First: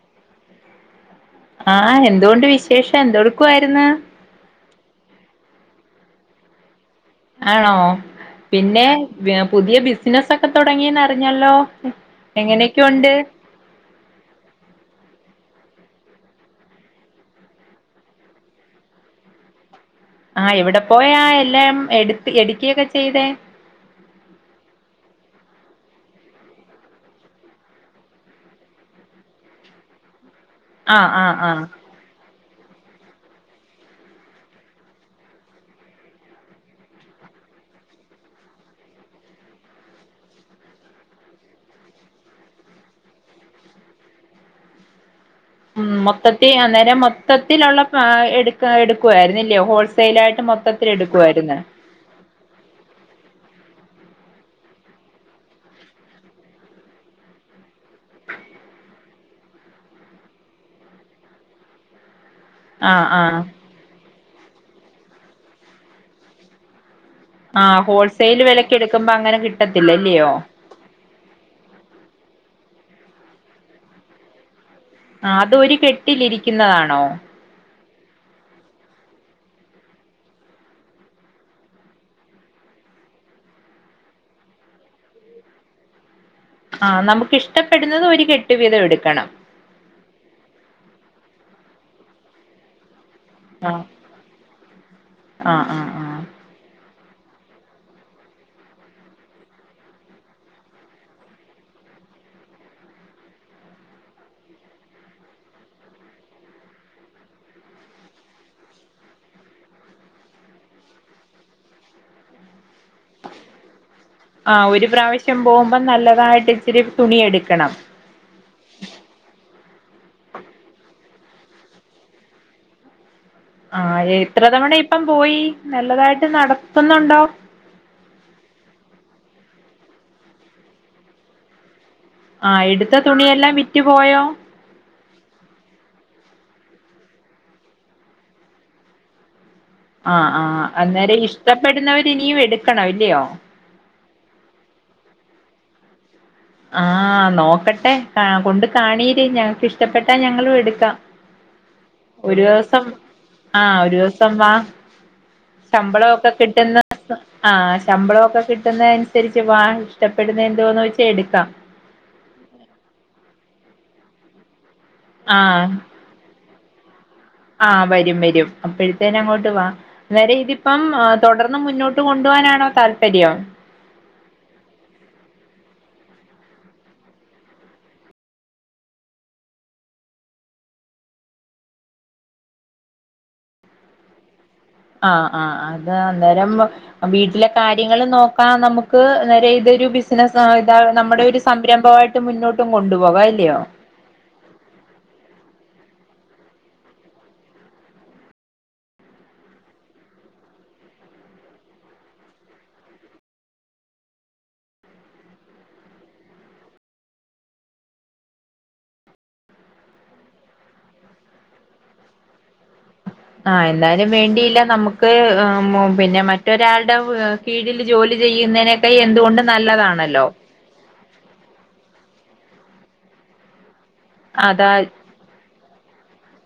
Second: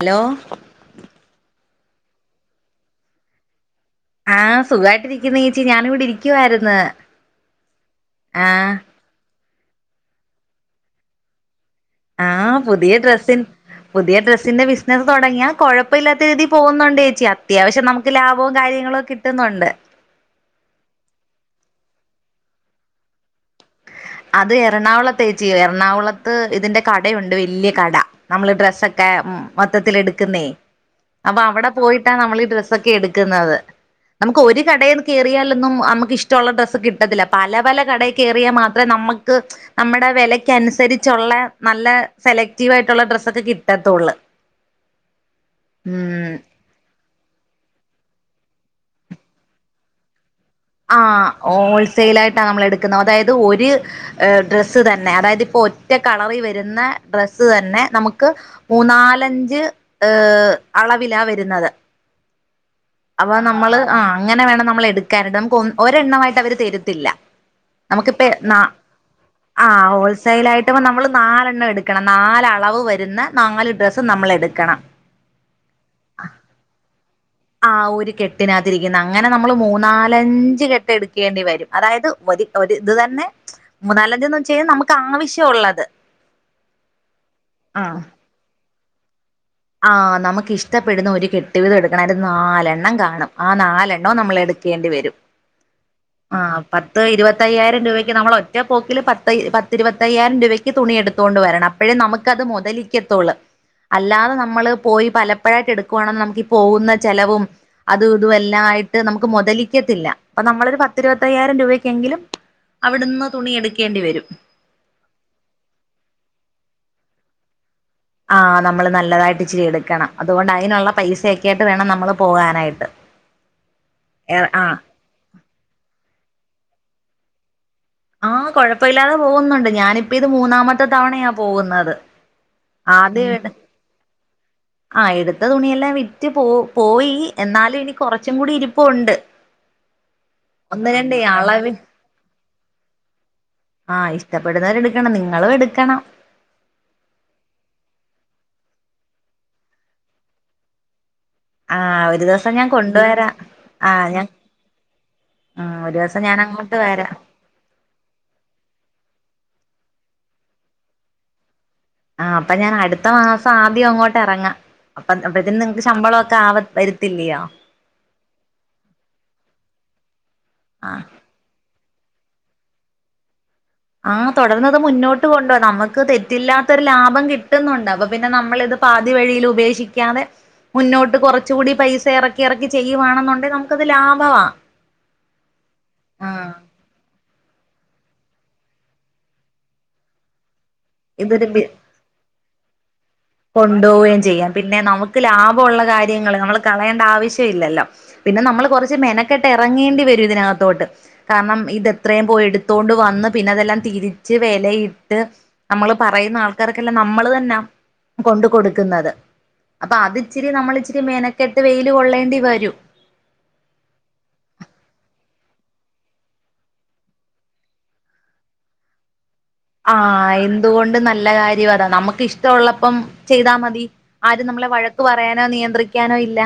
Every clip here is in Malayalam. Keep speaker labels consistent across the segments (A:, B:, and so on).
A: ഹലോ
B: ആഹ് എന്തോവൊണ്ട് വിശേഷം എന്തെടുക്കുവാരുന്നു.
A: ആഹ് സുഖായിട്ടിരിക്കുന്നു ചേച്ചി ഞാന് ഇവിടെ ഇരിക്കുവായിരുന്നു.
B: ആണോ
A: ആഹ്
B: പിന്നെ പുതിയ ബിസിനസ്സ് ഒക്കെ തുടങ്ങിന്ന് അറിഞ്ഞല്ലോ.
A: ആഹ് പുതിയ
B: എങ്ങനെയൊക്കെയുണ്ട്
A: ഡ്രസ്സിൻ പുതിയ ഡ്രസ്സിന്റെ ബിസിനസ് തുടങ്ങിയ കുഴപ്പമില്ലാത്ത രീതിൽ പോകുന്നുണ്ട് ചേച്ചി അത്യാവശ്യം നമുക്ക് ലാഭവും കാര്യങ്ങളൊ കിട്ടുന്നുണ്ട്.
B: ആഹ് എവിടെ പോയാ എല്ലാം എടുത്ത് എടുക്കിയൊക്കെ ചെയ്തേ.
A: അത് എറണാകുളത്ത് ചേച്ചി എറണാകുളത്ത് ഇതിന്റെ കടയുണ്ട് വലിയ കട. നമ്മള് ഡ്രസ്സൊക്കെ മൊത്തത്തിൽ എടുക്കുന്നേ
B: ആഹ് ആഹ്
A: അപ്പൊ
B: ആഹ്
A: അവിടെ പോയി ട്ടാ നമ്മൾ ഈ ഡ്രസ്സൊക്കെ എടുക്കുന്നത്. നമുക്ക് ഒരു കടയിൽ കയറിയാലൊന്നും നമുക്ക് ഇഷ്ടമുള്ള ഡ്രസ്സ് കിട്ടത്തില്ല. പല പല കടയിൽ കയറിയാൽ മാ ത്ര നമ്മക്ക് നമ്മടെ വിലക്ക് അനുസരിച്ചുള്ള നല്ല സെലക്റ്റീവ് ആയിട്ടുള്ള ഡ്രസ്സൊക്കെ കിട്ടത്തോള്ളൂ.
B: ഉം മൊത്തത്തി അന്നേരം മൊ മൊത്തത്തിലുള്ള എടുക്ക എടുക്കുവായിരുന്നില്ലയോ ഹോൾസൈൽ ആയിട്ട് മൊത്തത്തി
A: ആഹ് ഹോൾസെയിൽ ആയിട്ടാണ് നമ്മൾ എടുക്കുന്നത്, അതായത് ഒരു ഡ്രസ്സ് തന്നെ അതായത് ഇപ്പോ ഒറ്റ കളറിൽ വരുന്ന ഡ്രസ്സ് തന്നെ നമുക്ക് മൂന്നാലഞ്ച് ഏ അളവില വരുന്നത്.
B: ആഹ്
A: അപ്പോ
B: ആഹ്
A: നമ്മള് ആ അങ്ങനെ വേണം നമ്മൾ എടുക്കാന്, നമുക്ക് ഒ ഒരെണ്ണമായിട്ട് അവര് തരത്തില്ല.
B: ആഹ്
A: നമുക്കിപ്പേ
B: ഹോൾസെയിൽ
A: നാ
B: വിലക്ക് എടുക്കുമ്പോ അങ്ങനെ
A: ആഹ്
B: കിട്ടത്തില്ല ഇല്ലയോ
A: ഹോൾസൈലായിട്ട് മാക്സിമം നമ്മൾ നാലെണ്ണം എടുക്കണം നാല് അളവ് വരുന്ന നാല് ഡ്രസ്സ് നമ്മൾ എടുക്കണം.
B: ആഹ് അതൊരു കെട്ടിലിരിക്കുന്നതാണോ?
A: ആഹ് ഒരു കെട്ടിനകത്തിരിക്കുന്ന അങ്ങനെ നമ്മൾ മൂന്നാലഞ്ച് കെട്ട് എടുക്കേണ്ടി വരും, അതായത് ഒ ഒരു ഇത് തന്നെ മൂന്നാലഞ്ചന്ന് വെച്ച് കഴിഞ്ഞാൽ നമുക്ക് ആവശ്യ ഉള്ളത്.
B: ആഹ് നമുക്ക് ഇഷ്ടപ്പെടുന്നത് ഒരു കെട്ട് വീതം എടുക്കണം.
A: ആഹ് നമുക്ക് ഇഷ്ടപ്പെടുന്ന ഒരു കെട്ടുവീതം എടുക്കണം അതിന്റെ നാലെണ്ണം കാണും. ആ
B: ആഹ്
A: നാലെണ്ണവും നമ്മൾ എടുക്കേണ്ടി വരും.
B: ആഹ് ആഹ്
A: ആഹ് പത്ത് ഇരുപത്തയ്യായിരം രൂപയ്ക്ക് നമ്മളൊറ്റ പോക്കില് പത്ത പത്തിരുപത്തയ്യായിരം രൂപയ്ക്ക് തുണി എടുത്തൊണ്ട് വരണം അപ്പോഴേ നമുക്കത് മുതലിക്കത്തോള്ള് അല്ലാതെ ന നമ്മള് പോയി പലപ്പോഴായിട്ട് എടുക്കുവാണെ നമുക്ക് ഈ പോകുന്ന ചെലവും അതും ഇതും എല്ലാം ആയിട്ട് നമുക്ക് മുതലിക്കത്തില്ല. അപ്പോ നമ്മളൊരു പത്തിരുപത്തയ്യായിരം രൂപക്കെങ്കിലും, അവിടുന്ന് തുണി എടുക്കേണ്ടി വരും.
B: ആഹ്‌ ഒരു പ്രാവശ്യം പോവുമ്പോ നല്ലതായിട്ട് ഇച്ചിരി തുണിയെടുക്കണം.
A: ആഹ്‌ നമ്മള് നല്ലതായിട്ട് ഇച്ചിരി എടുക്കണം. അതുകൊണ്ട് അയിനുള്ള പൈസയൊക്കെ ആയിട്ട് വേണം നമ്മൾ പോകാനായിട്ട്.
B: ആഹ് എത്ര
A: ആ
B: തവണ ഇപ്പം പോയി നല്ലതായിട്ട് നടത്തുന്നുണ്ടോ?
A: ആഹ്‌ കൊഴപ്പമില്ലാതെ പോകുന്നുണ്ട് ഞാനിപ്പ ഇത് മൂന്നാമത്തെ തവണയാ പോകുന്നത്.
B: ആഹ്‌ ഇടുത്ത തുണിയെല്ലാം വിറ്റു പോയോ?
A: ആഹ്‌ എടുത്ത തുണിയെല്ലാം വിറ്റ് പോ പോയി, എന്നാലും ഇനി കൊറച്ചും കൂടി ഇരിപ്പുണ്ട്.
B: ആഹ്‌ ആ
A: ഒന്ന് രണ്ടേ
B: അന്നേരം
A: അളവ്
B: ഇഷ്ടപ്പെടുന്നവര് ഇനിയും എടുക്കണം ഇല്ലയോ?
A: ആഹ് ഇഷ്ടപ്പെടുന്നവരെടുക്കണം നിങ്ങളും എടുക്കണം.
B: ആഹ്‌ നോക്കട്ടെ കാ കൊണ്ട് കാണീര് ഞങ്ങക്ക് ഇഷ്ടപ്പെട്ടാ ഞങ്ങളും എടുക്കാം.
A: ആഹ്
B: ഒരു
A: ദിവസം ഞാൻ
B: ദെവസം
A: കൊണ്ടുവരാ
B: ആഹ്‌ ഒരു
A: ആഹ് ഞാൻ
B: ദെവസം വാ.
A: ആഹ് ഒരു ദിവസം
B: ശമ്പളോക്കെ
A: ഞാൻ അങ്ങോട്ട്
B: കിട്ടുന്ന
A: വരാം
B: ആഹ്‌ ശമ്പളോക്കെ കിട്ടുന്നനുസരിച്ച് വാ ഇഷ്ടപ്പെടുന്ന എന്തോന്ന് വെച്ചാ എടുക്കാം.
A: ആഹ്‌ അപ്പൊ ഞാൻ അടുത്ത മാസം ആദ്യം അങ്ങോട്ട് എറങ്ങാ. അപ്പ അപ്പത്തെന്
B: ആഹ്
A: നിങ്ങക്ക് ശമ്പളമൊക്കെ ആവ വെരും. തില്ല്യയാ.
B: ആഹ് വരും വരും അപ്പോഴത്തേന്നെ അങ്ങോട്ട് വാ. അന്നേരം ഇതിപ്പം
A: ആഹ്
B: തുടർന്ന് മുന്നോ ട്ട് കൊണ്ടു പോകാനാണോ താല്പര്യം.
A: ആഹ്‌ തുടർന്നത് മുന്നോട്ട് കൊണ്ടു പോണം. നമുക്ക് തെറ്റില്ലാത്തൊരു ലാഭം കിട്ടുന്നുണ്ട്. അപ്പൊ പിന്നെ നമ്മളിത് പാതി വഴിയിൽ ഉപേക്ഷിക്കാതെ മുന്നോട്ട് കുറച്ചു കൂടി പൈസ എറക്കി എറക്കി ചെയ്യുവാണെന്നുണ്ടെ നമുക്കത് ലാഭവാ.
B: ആഹ്‌ ആ അത്
A: ആഹ്
B: അന്നേരം വ വീട്ടിലെ കാര്യങ്ങളും നോക്കാ നമുക്ക് അന്നേരം ഇതൊരു ബിസ് നസായി ഇത നമ്മുടെ ഒരു
A: ഇതൊരു ബി
B: സംരംഭമായിട്ട് മുന്നോട്ടും കൊണ്ടുപോവാലെ.
A: കൊണ്ടുപോവുകയും ചെയ്യാം. പിന്നെ നമുക്ക് ലാഭമുള്ള കാര്യങ്ങള് നമ്മൾ കളയേണ്ട ആവശ്യം ഇല്ലല്ലോ. പിന്നെ നമ്മള് കൊറച്ച് മെനക്കെട്ട് എറങ്ങേണ്ടി വരും ഇതിനകത്തോട്ട്. കാരണം ഇതെത്രയും പോയി എടുത്തോണ്ട് വന്ന് പിന്നെ അതെല്ലാം തിരിച്ച് വെലയിട്ട്, നമ്മള് പറയുന്ന ആൾക്കാർക്കെല്ലാം നമ്മള് തന്നാ കൊണ്ട് കൊടുക്കുന്നത്. അപ്പൊ അത്ച്ചിരി നമ്മൾ ഇച്ചിരി മെനക്കെട്ട് വെയില് കൊള്ളേണ്ടി വരും.
B: ആഹ്‌ എന്തായാലും വേണ്ടിയില്ല നമ്മുക്ക് ഏഹ് മൊ പിന്നെ മറ്റൊരാളുടെ ഏഹ് കീഴിൽ ജോലി ചെയ്യുന്നതിനേകായി എന്തുകൊണ്ടും
A: ആഹ്‌ എന്തുകൊണ്ടും നല്ല കാര്യ അതാ. നമ്മുക്ക് ഇഷ്ടം ഉള്ളപ്പം ചെയ്താ മതി. ആരും നമ്മളെ
B: അതാ
A: വഴക്ക് പറയാനോ നിയന്ത്രിക്കാനോ ഇല്ല.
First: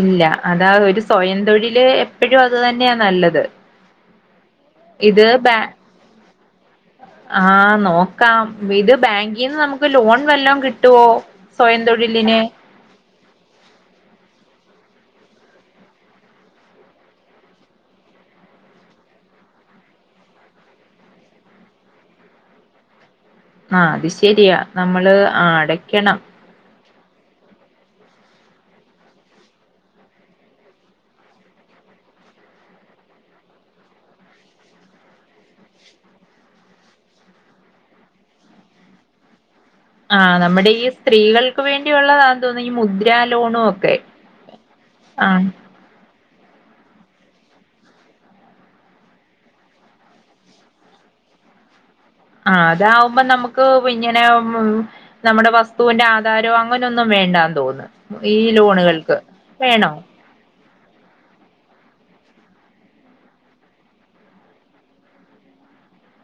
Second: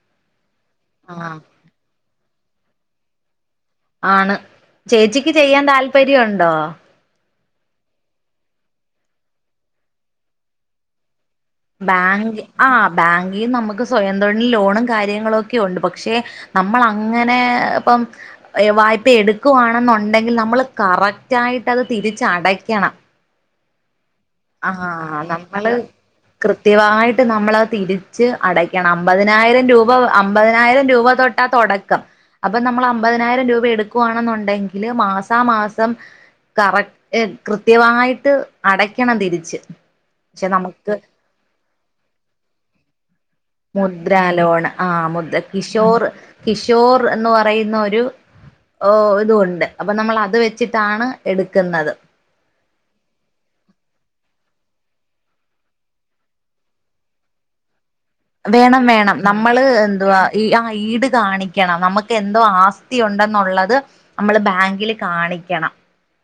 B: ഇല്ല. അതാ ഒരു
A: ആഹ്
B: സ്വയം തൊഴില് എപ്പഴും അത് തന്നെയ നല്ലത്.
A: ആണ്.
B: ഇത്
A: ചേച്ചിക്ക്
B: ബാ
A: ചെയ്യാൻ താല്പര്യം ഉണ്ടോ?
B: ആഹ് നോക്കാം. ഇത് ബാങ്കിൽന്ന് നമുക്ക് ലോൺ വെല്ലോം കിട്ടുവോ? സ്വയം തൊഴിലിന്.
A: ബാങ്കിന്ന് നമുക്ക് സ്വയം തൊഴിൽ ലോണും കാര്യങ്ങളും ഒക്കെയുണ്ട് പക്ഷെ നമ്മളങ്ങനെ ഇപ്പം വായ്പ എടുക്കുവാണെന്നുണ്ടെങ്കിൽ നമ്മൾ കറക്റ്റ് ആയിട്ട് അത് തിരിച്ചടക്കണം.
B: ആഹ്‌ അത് ശരിയാ നമ്മള് ആഹ്
A: നമ്മള്
B: അടക്കണം.
A: കൃത്യമായിട്ട് നമ്മളത് തിരിച്ച് അടക്കണം. അമ്പതിനായിരം രൂപ അമ്പതിനായിരം രൂപ തൊ ട്ടാ തൊടക്കം. അപ്പൊ നമ്മള് അമ്പതിനായിരം രൂപ എടുക്കവാണെന്നുണ്ടെങ്കില് മാസാ മാസം കറക് ഏർ കൃത്യമായിട്ട് അടക്കണം തിരിച്ച്.
B: ആഹ്‌
A: പക്ഷെ
B: നമ്മുടെ ഈ
A: നമുക്ക്
B: സ്ത്രീകൾക്ക് വേണ്ടിയുള്ളതാന്ന് തോന്നു ഈ മുദ്ര ലോണു ഒക്കെ.
A: ആഹ്‌ മു
B: ആഹ്
A: കിഷോർ കിഷോർ എന്ന് പറയുന്ന ഒരു ഓഹ്‌ ഇതൂണ്ട് അപ്പൊ നമ്മൾ അത് വെച്ചിട്ടാണ് എടുക്കുന്നത്
B: ആഹ്‌ അതാവുമ്പോ നമുക്ക് പിങ്ങനെ നമ്മുടെ വസ്തുന്റെ ആധാരോ അങ്ങനെന്നും വേണ്ടാന്ന് തോന്ന്ണ്.
A: വേണം വേണം നമ്മള് എന്തുവാ ഈ ആഹ്‌ ഈട് കാണിക്കണം നമുക്ക് എന്തോ ആസ്തി ഉണ്ടെന്നുള്ളത് നമ്മള് ബാങ്കില് കാണിക്കണം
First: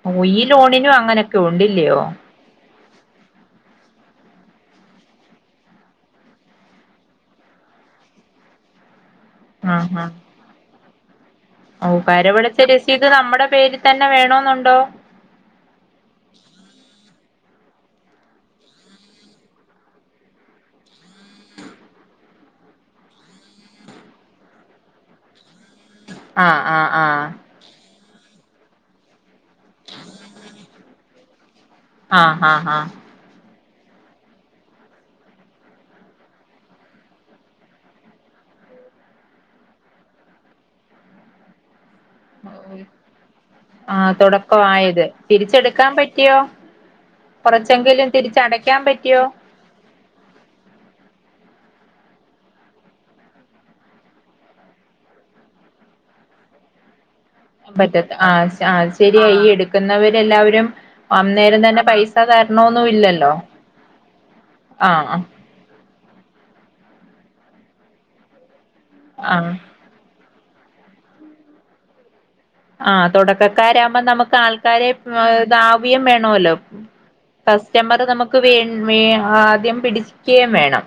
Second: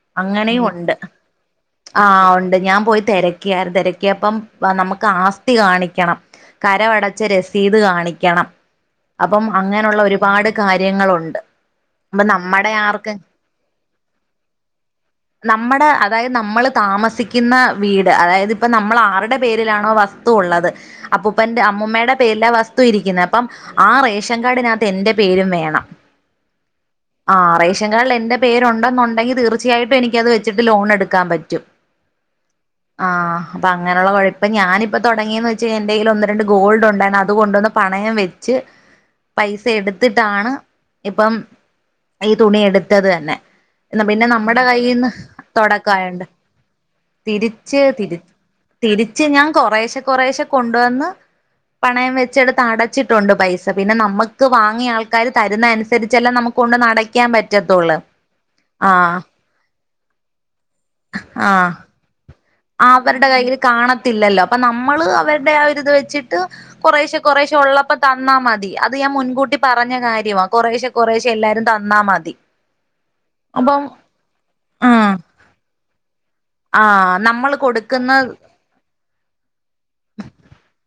B: ഓഹ് ഈ
A: അങ്ങനെയു ഉണ്ട്
B: ലോണിനും അങ്ങനൊക്കെ ഉണ്ടില്ലയോ
A: ആഹ് ഉണ്ട് ഞാൻ പോയി തെര. ക്കാര് തെരക്കിയപ്പം നമുക്ക് ആസ്തി കാണിക്കണം. കരവടച്ച് രസീത് കാണിക്കണം അപ്പം
B: ആഹ്
A: അങ്ങനെള്ള
B: ആഹ്
A: ഒരുപാട് കാര്യങ്ങളുണ്ട്.
B: ഓഹ്
A: അപ്പൊ
B: കരവടിച്ച
A: നമ്മടെ
B: രസീദ്
A: ആർക്കും
B: നമ്മുടെ പേരിൽ തന്നെ വേണോന്നുണ്ടോ?
A: നമ്മുടെ അതായത് നമ്മൾ താമസിക്കുന്ന വീട് അതായത് ഇപ്പ നമ്മൾ ആരുടെ പേരിലാണോ വസ്. തു ഉള്ളത് അപ്പൊ. അപ്പൊ എന്റെ അമ്മൂമ്മയുടെ പേരിലാ വസ്തു ഇരിക്കുന്നെ അപ്പം ആ റേഷൻ കാഡിനകത്ത് എന്റെ പേരും വേണം.
B: ആഹ് ആഹ് ആഹ്.
A: ആഹ് റേഷൻ കാഡിൽ എന്റെ പേരുണ്ടെന്നുണ്ടെങ്കി തീർച്ചയായിട്ടും എനിക്കത് വെച്ചിട്ട് ലോൺ എടുക്കാൻ പറ്റും.
B: ആഹ് ആഹ് ആഹ്
A: ആഹ് അപ്പൊ അങ്ങനുള്ള കൊയപ്പം ഞാനിപ്പോ തുടങ്ങിന്ന് വെച്ചാ എന്തേങ്കിലും ഒന്ന്. രണ്ട് ഗോൾഡുണ്ടായിരുന്നു അതുകൊണ്ടന്ന് പണയം വെച്ച്. പൈസ എടുത്തിട്ടാണ് ഇപ്പം. ഈ തുണി എടുത്തത് തന്നെ
B: ആഹ്
A: പിന്നെ നമ്മുടെ
B: തുടക്കമായത്
A: കൈയ്യ്ന്ന്
B: തിരിച്ചെടുക്കാൻ
A: തൊടക്കായോണ്ട്.
B: പറ്റിയോ
A: തിരിച്ച്
B: കുറച്ചെങ്കിലും
A: തിരി
B: തിരിച്ചടയ്ക്കാൻ പറ്റിയോ
A: തിരിച്ച് ഞാൻ കൊറേശെ കൊറേശെ കൊണ്ടുവന്ന്. പണയം വെച്ചെടുത്ത് അടച്ചിട്ടുണ്ട് പൈസ പിന്നെ നമ്മക്ക് വാങ്ങിയ ആൾക്കാര് തരുന്ന അനുസരിച്ചെല്ലെ നമ. കൊണ്ടന്ന് അടക്കാൻ പറ്റ്.
B: പറ്റത്ത് ആ ആ ശരിയ ഈ എടുക്കുന്നവര് എല്ലാവരും അന്നേരം തന്നെ പ സ തര്ണോ.
A: ആ അവരുടെ കയ്യിൽ കാണത്തില്ലല്ലോ അപ്പൊ നമ്മള്
B: ആഹ് ആഹ്
A: അവരുടെ ആഒര്ത് വെച്ച്. ട്ട് കൊറേശെ കൊറേശെ ഉള്ളപ്പോ തന്നാ മതി അത് ഞാൻ
B: ആഹ്
A: മുൻകൂട്ടി പർ പഞ്ഞ കാര്യവാ കൊറേശെ കൊറേശെ എല്ലാരും തന്നാ മതി.
B: ആഹ്
A: അപ്പം
B: തൊടക്കക്കാരാവുമ്പോ നമുക്ക് ആൾക്കാരെ
A: ആഹ്
B: ഇദാവ്യം വേണല്ലോ.
A: ആഹ് നമ്മള്
B: കസ്റ്റമർ
A: കൊടുക്കുന്ന
B: നമുക്ക് വേ വേം ആദ്യം പിടിച്ച്ക്കയും വേണം.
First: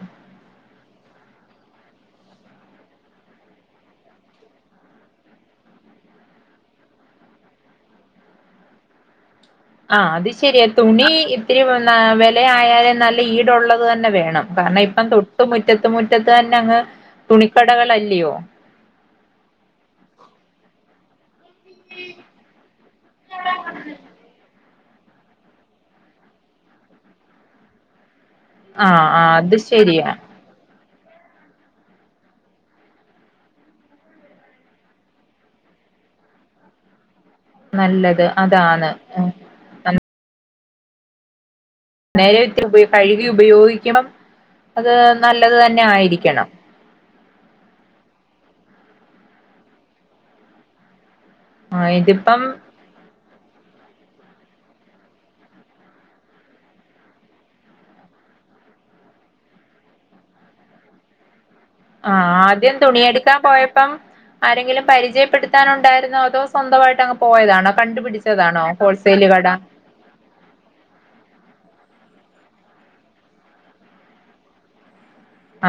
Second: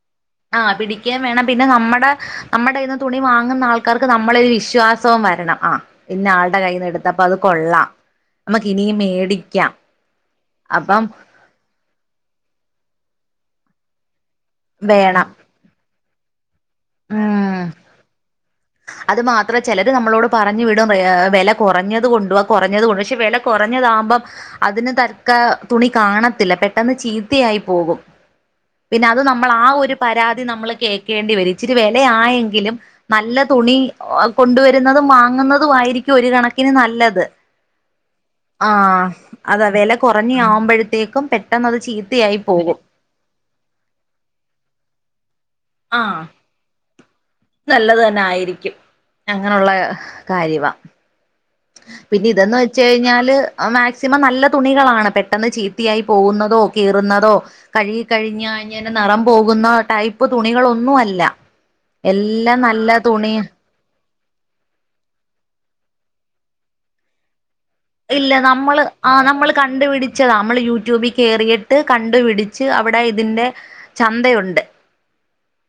A: ആഹ പിടിക്കയും വേണം പിന്നെ നമ്മുടെ നമ്മുടെ ഇന്ന് തുണി വാങ്ങുന്ന ആൾക്കാർക്ക് നമ്മളൊരു വിശ്വാസവും വരണം ആഹ്. പിന്നെ ആളുടെ കയ്യിന്ന് എടുത്തപ്പൊ അത് കൊള്ളാം നമ്മുക്ക് ഇനിയും മേടി.
B: ആഹ് അത് ശെരിയ തുണി ഇത്തിരി വെല ആയാലും നല്ല ഈടുള്ളത് തന്നെ വേണം. കാര്ണം ഇപ്പം
A: വേണം
B: തൊട്ട് മുറ്റത്ത് മുറ്റത്ത് തന്നെ അങ്ങ്
A: ഉം
B: തുണിക്കടകളല്ലയോ.
A: അത് മാത്രേ ചെലര് നമ്മളോട് പറഞ്ഞു വിടും ഏഹ് വെല കൊറഞ്ഞത് കൊണ്ടുവ കൊറഞ്ഞത് കൊണ്ട് പക്ഷെ വെല കൊറഞ്ഞതാവുമ്പം. അതിന് തക്ക തുണി കാണത്തില്ല പെട്ടെന്ന് ചീത്തയായി പോകും. പിന്നെ
B: ആഹ്
A: അത്
B: ആഹ്
A: നമ്മൾ ആ ഒരു
B: ശരിയാ
A: പരാ തി നമ്മൾ കേക്കേണ്ടി വരും ഇച്ചിരി വെല ആയെങ്കിലും നല്ല. തുണി ഹ് കൊണ്ടുവരുന്നതും വാങ്ങുന്നതും ആയിരിക്കും ഒരു കണക്കിന് നല്ലത്.
B: നല്ലത് അതാണ്.
A: അത് അതേന്നെ കൊറഞ്ഞെ ആവുമ്പഴത്തേക്കും പെട്ടെന്ന് അത് ചീത്ത.
B: നേരെ പോയി അത്‌ കഴുകി ഉപയോഗിക്കണം അത് നല്ലത് ത
A: ആഹ്. നല്ലത് തന്നെ ആയിരിക്കും അങ്ങനെയുള്ള കാര്യവാ.
B: ആഹ്
A: പിന്നെ
B: ഇതിപ്പം
A: ഇതെന്ന് വെ ച്ച് കഴിഞ്ഞാല് ഒ മാക്സിമം നല്ല തുണികളാണ് പെട്ടെന്ന് ചീത്തിയായി പോവുന്നതോ കീറുന്നതോ. കഴുകി കഴിഞ്ഞ ഴിഞ്ഞനെ നെറം പോകുന്ന ടൈപ്പ് തുണികളൊന്നും അല്ല.
B: ആഹ്
A: എല്ലാം
B: ആദ്യം
A: നല്ല തുണി
B: തുണിയെടുക്കാൻ പോയ പ്പം ആരെങ്കിലും പരിജയപ്പെടുത്താനുണ്ടായിരുന്നോ അതോ സ്വന്തവായിട്ട് അങ്ങ് പോയതാണോ കണ്ടുപിടിച്ചതാണോ ഹോൾസെയ്ൽ കട.
A: ച്ച് നമ്മൾ യൂട്യൂബിൽ കേറിയിട്ട് കണ്ടുപിടിച്ച് അവിടെ ഇതിന്റെ ചന്തയുണ്ട്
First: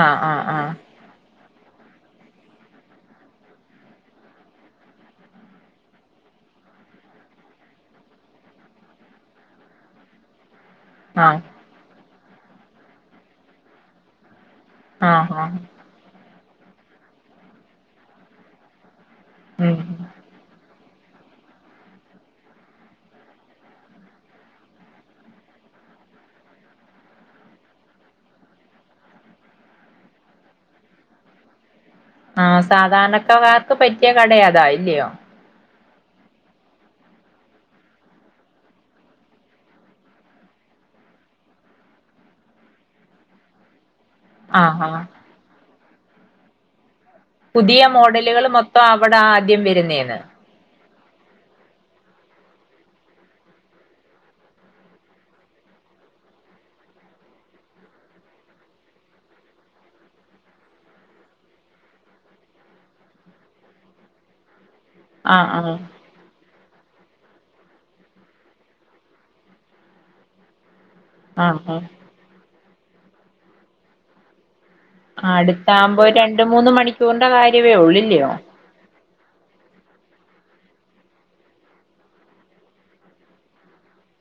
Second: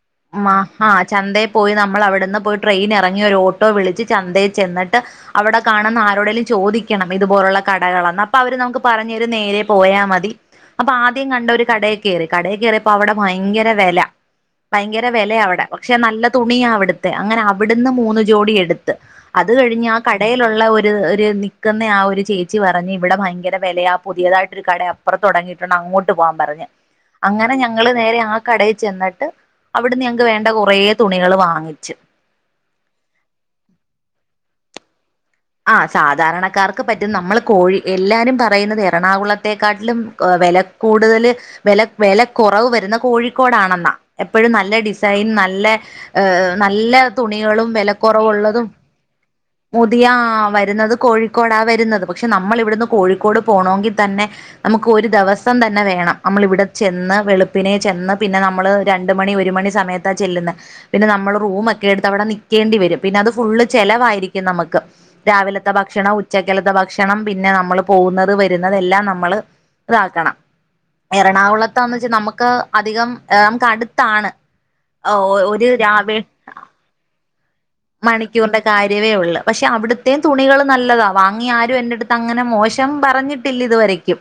B: ആഹ് ആഹ് ആഹ്
A: മഹാ ചന്തേ പോയി നമ്മൾ അവിട്ന്ന് പോയി ട്രെയിൻ എറങ്ങി ഒരു ഓട്ടോ വിളിച്ച് ചന്തെയ് ചെന്നിട്ട് അവിടെ കാണുന്ന ആരോടേലും ചോദി ക്കണം ഇതുപോലുള്ള കടകളെന്ന് അപ്പൊ അവര് നമുക്ക് പറഞ്ഞരും നേരെ പോയാ മതി അപ്പൊ ആദ്യം
B: ആഹ്
A: കണ്ടൊരു കടേ കേറി കടയി കേറിയപ്പോ അവിടെ ഭയങ്കര വെല ഭയങ്കര
B: ആഹ്
A: വെലയ
B: ആഹ്
A: അവിടെ പക്ഷെ നല്ല തുണിയ അവിടുത്തെ അങ്ങനെ അവിടുന്ന് മൂന്ന് ജോടി എടു ത്ത് അത് കഴിഞ്ഞ്
B: ഉം
A: ആ കടയിലുള്ള ഒരു ഒരു നി ക്കുന്ന ആ ഒരു ചേച്ചി പറഞ്ഞ് ഇവിടെ ഭയങ്കര വെലയ പുതിയതായിട്ടൊരു കടയ അപ്പുറ തുടങ്ങിയിട്ടണ്ട് അങ്ങോട്ട് പോവാൻപറഞ്ഞ് അങ്ങനെ ഞങ്ങള് നേരെ ആ കടയി ചെന്നിട്ട് അവിടുന്ന് ഞങ്ങക്ക് വേണ്ട കുറേ തുണികള് വാങ്ങിച്ച്
B: ആഹ് സാധാരണക്കക്കാർക്ക് പറ്റിയ കട അതാ ഇല്ലിയോ
A: ആ സാധാരണക്കാർക്ക് പറ്റും നമ്മൾ കോഴി എല്ലാരും പറയുന്നത് എറണാകുളത്തെക്കാട്ടിലും വെല കൂടുതല് വെല വെല കുറവ് വരുന്ന കോഴിക്കോടാണെന്നാ എപ്പഴും നല്ല
B: ആഹ് ആഹ്
A: ഡിസൈൻ നല്ല ഹ് നല്ല തുണികളും
B: പുതിയ മോഡലുകൾ
A: വെലക്കുറവുള്ളതും
B: മൊത്തം അവിടെ ആദ്യം
A: പുതിയ
B: വരുന്നേന്ന്
A: ആ വരുന്നത് കോഴിക്കോടാ വരുന്നത് പക്ഷെ നമ്മള് ഇവിടുന്ന് കോഴിക്കോട് പോണോങ്കി തന്നെ നമുക്ക് ഒരു ദിവസം തന്നെ വേണം നമ്മള് ഇവിടെ ചെന്ന് വെളുപ്പിനെ ചെന്ന് പിന്നെ നമ്മള് രണ്ട് മണി ഒരുമണി സമയത്താ ചെല്ലുന്ന പിന്നെ നമ്മൾ റൂമൊക്കെ എടുത്ത് അവിടെ നിക്കേണ്ടി വരും പിന്നെ അത് ഫുള്ള് ചെലവായിരിക്കും നമ്മക്ക്
B: ആഹ്
A: രാവിലത്തെ
B: ആഹ്
A: ഭക്ഷണം ഉച്ചക്കലത്തെ ഭക്ഷണം പിന്നെ നമ്മള് പോകുന്നത് വരുന്നത് എല്ലാം നമ്മള് ഇതാക്കണം
B: ആഹ് ആഹ്
A: എറണാകുളത്തന്ന് വെച്ചാ നമുക്ക് അധികം ഏഹ് നമുക്കടുത്താണ്
B: ആ അടുത്താവുമ്പോ രണ്ട് മൂന്ന് മണിക്കൂറിന്റെ കാര്യവെ ഉള്ളു ഇല്ലിയോ
A: മണിക്കൂറിന്റെ കാര്യവേ ഉള്ള് പക്ഷെ അവിടു അവിടുത്തെയും തുണികള് നല്ലതാ വാങ്ങിയ ആരു എന്നെടുത്ത് അങ്ങനെ മോശം പറഞ്ഞിട്ടില്ല ഇതുവരക്കും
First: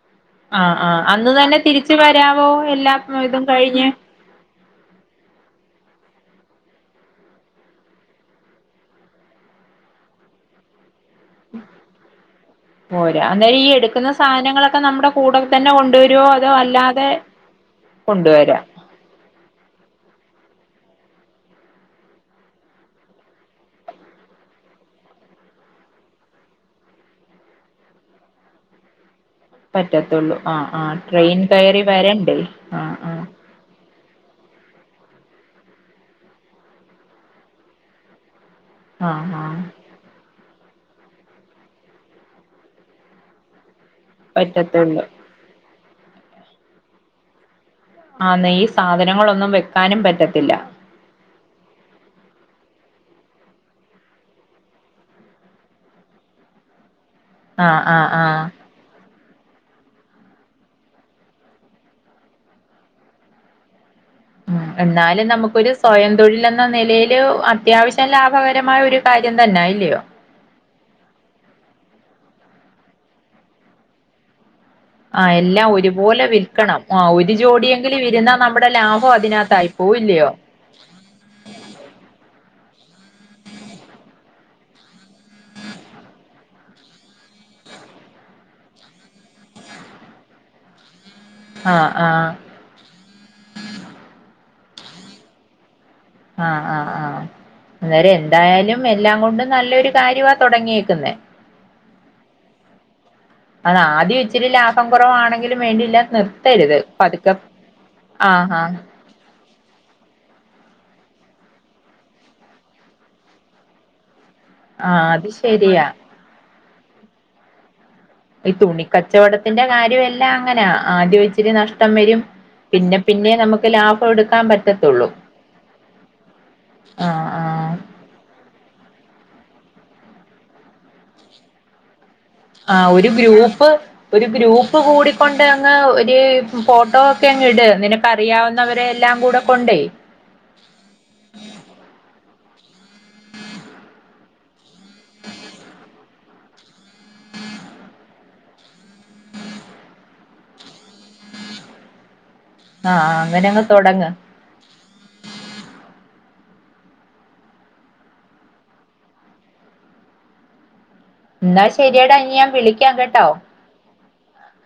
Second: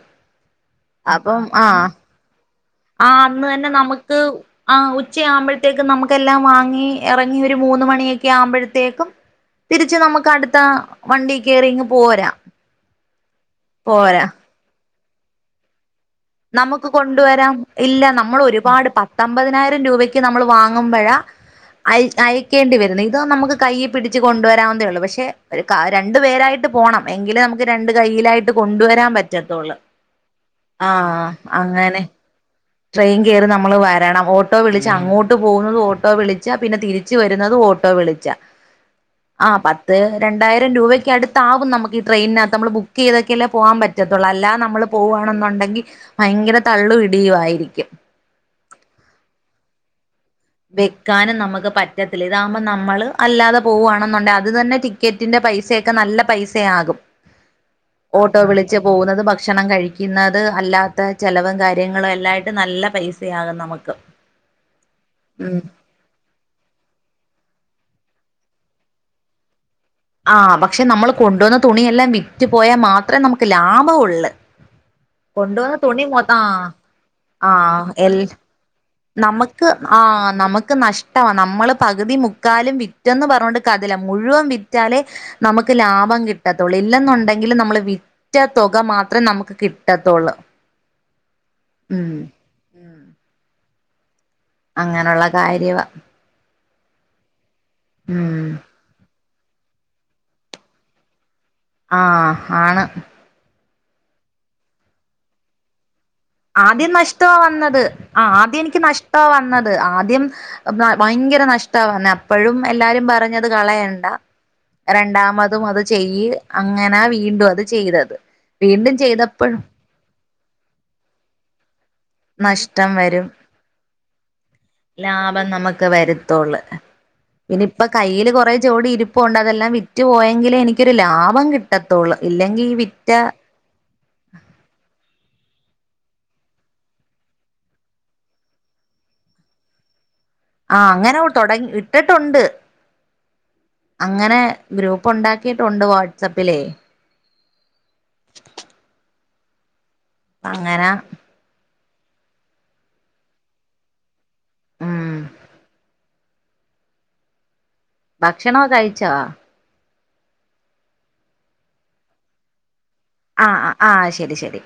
B: അഹ് ആഹ് അന്ന്
A: അപ്പം
B: തന്നെ
A: ആഹ്
B: തിരിച്ച് വരാവോ എല്ലാ ഇതും കഴിഞ്ഞ്
A: ത് ആ ഉച്ച ആവുമ്പഴത്തേക്കും നമുക്കെല്ലാം വാങ്ങി ഇറങ്ങി ഒരു മൂന്ന് മണിയൊക്കെ ആവുമ്പഴത്തേക്കും തിരിച്ചു നമുക്ക് അടുത്ത കയറി ഇങ്ങ് പോരാ
B: പോരാനേരി ഈ എടുക്കുന്ന
A: പോരാ
B: സാധനങ്ങളൊക്കെ നമ്മുടെ കൂടെ തന്നെ കൊണ്ടുവരുവോ അതോ
A: നമുക്ക്
B: അല്ലാതെ
A: കൊണ്ടുവരാം ഇല്ല നമ്മൾ
B: കൊണ്ടുവരാ
A: ഒരുപാട് പ തമ്പതിനായിരം രൂപയ്ക്ക് നമ്മള് വാങ്ങുമ്പഴാ അയ് അയക്കേണ്ടി വരുന്നു ഇത് നമുക്ക് കയ്യ് പിടിച്ച് കൊണ്ടുവരാവുന്നതേ ഉള്ളൂ പക്ഷെ ഒരു ക രണ്ടു പേരായിട്ട് പോണം എങ്കിലെ നമുക്ക് രണ്ട് കൈയിലായിട്ട് കൊണ്ടുവരാൻ പറ്റത്തൊള്ളൂ
B: പറ്റത്തൊള്ളൂ അഹ് ആഹ് ട്രെയിൻ കയറി
A: അങ്ങനെ
B: വരണ്ടേ ആഹ്
A: ട്രെയിൻ
B: ആഹ്
A: കേറി നമ്മള് വരണം ഓട്ടോ വിളിച്ച അങ്ങോട്ട് പോകുന്നത് ഓട്ടോ വിളിച്ചാ പിന്നെ തിരി ച്ച് വരുന്നത് ഓട്ടോ വിളിച്ച
B: ആ
A: ആഹ് പ അ രണ്ടായിരം രൂപയ്ക്ക് അടുത്താവും നമുക്ക് ട്രെയിനത്ത് നമ്മള് ബുക്ക് ചെയ്തൊക്കെല്ലെ പോവാൻ പ റ്റത്തൊള്ളൂ അല്ല നമ്മള്
B: പറ്റത്തുള്ളൂ
A: പോകുവാണുന്നുണ്ടെങ്കിൽ ഭയങ്കര തള്ളും ഇടിയുയിരിക്കും
B: ആന്നെ ഈ സാധനങ്ങളൊന്നും വെക്കാനും പറ്റത്തില്ല
A: വെക്കാനും നമുക്ക് പറ്റത്തില്ല ഇതാകുമ്പോൾ നമ്മള് അല്ലാതെ പോവുകവാണെന്നുണ്ടെ അത് തന്നെ ടി ടിക്കറ്റിന്റെ പൈസൊക്കെ നല്ല പൈസയാകും
B: ആഹ് ആഹ് ആഹ്
A: ഓട്ടോ വിളി വച്ച് പോകുന്നത് ഭക്ഷണം കഴിക്കുന്നത് അല്ലാത്ത ചിലവും കാര്യങ്ങളും എല്ലായിട്ടും നല്ല പൈസയാകും നമുക്ക്
B: എന്നാലു
A: ഉം
B: നമുക്കൊരു സ്വയം തൊഴിലെന്ന നിലയില് അത്യാവശ്യം ലാഭകരമായ ഒരു കാര്യം തന്നെ ഇല്ലിയോ
A: ആ പക്ഷെ നമ്മള് കൊണ്ടുവന്ന തുണിയെല്ലാം വിറ്റു പോയാ മാത്രമേ നമുക്ക് ലാഭള്ളൂ
B: ആ എല്ലാം ഒരുപോലെ
A: ആഹ്
B: വിൽക്കണം ആ ഒരു
A: ആഹ്
B: ജോഡിയെങ്കില്
A: എൽ
B: ഇരുന്ന നമ്മുടെ ലാ
A: നമുക്ക് ആ നമുക്ക് നഷ് കിട്ടവാ നമ്മള് പകുതി മുക്കാലും വിറ്റന്ന് പറഞ്ഞുകൊണ്ട് കഥല്ല മുഴുവൻ വിറ്റാലേ നമുക്ക് ലാഭം കിട്ടത്തുള്ളൂ ഇല്ലെന്നുണ്ടെങ്കിൽ നമ്മള് വി വിറ്റ തുക മാത്രം നമുക്ക് കിട്ടത്തൊള്ളൂ
B: ആഹ് ആഹ്
A: അങ്ങനെയുള്ള കാര്യവാ
B: ആഹ് ആഹ് ആഹ്
A: ഉം
B: അന്നേരെന്തായാലും എല്ലാം കൊണ്ടും നല്ലൊരു കാര്യവാ തൊടങ്ങീക്കന്നേ
A: ആഹ് ആണ്
B: ആദ്യത്തിരി ലാഭം കൊറവാണെങ്കിലും വേണ്ടില്ല നിർ
A: ആദ്യം നഷ്ടാ വന്നത് ആ ആദ്യം
B: ആഹ്
A: എനിക്ക് നഷ്ടാ വന്നത് ആദ്യം ഭയങ്കര നഷ്ടാവന്നേ അപ്പഴും എല്ലാരും പറഞ്ഞത് കളയണ്ട.
B: ആഹ് അത്
A: രണ്ടാമതും അത്
B: ശരിയാ
A: ചെയ്യ് അങ്ങനാ വീണ്ടും അത് ചെയ്തത്.
B: ഈ
A: വീണ്ടും ചെയ്തപ്പഴും
B: തുണിക്കച്ചവടത്തിന്റെ കാര്യംവെല്ലാം അങ്ങനാ ആദ്യം ഇച്ചിരി നഷ്ടം വരും.
A: നഷ്ടം
B: പിന്നെ
A: വരും
B: പിന്നെ നമുക്ക് ലാഭം എടുക്കാൻ പറ്റത്തുള്ളൂ
A: ലാഭം നമുക്ക് വരുത്തൊള്ളൂ.
B: ആഹ്
A: [unintelligible]
B: ആഹ്
A: പ്പൊ കയ്യില് കൊറേ ജോഡി ഇരുപ്പൊണ്ട് അതെല്ലാം വിറ്റ് പോയെങ്കിലേ എനിക്കൊരു ലാഭം കിട്ടത്തൊള്ള്.
B: ആഹ് ഒരു ഗ്രൂപ്പ് ഒരു ഗ്രൂപ്പ് കൂടിക്കൊണ്ട് അങ്ങ് ഒരു ഫോട്ടോ ഒക്കെ അങ് ഇട് നിനാക്ക് അറിയാവുന്നവരെ എല്ലാം കൂടെ കൊണ്ടേ
A: ആഹ് അങ്ങനെ തൊടങ്ങി ഇട്ടിട്ടുണ്ട്. ങ്ങനെ ഗ്രൂപ്പുണ്ടാക്കിയിട്ടുണ്ട് വാട്സപ്പിലേ അങ്ങനെ
B: ആഹ് അങ്ങനങ്ങ് തൊടങ്ങ്
A: ഉം ഭക്ഷണോ കഴിച്ചോ?
B: ന്നാ ശരിയടാ ഇഞ്ഞ് ഞാൻ വിളിക്കാം കെ
A: ആഹ് ആഹ് ശരി ശരി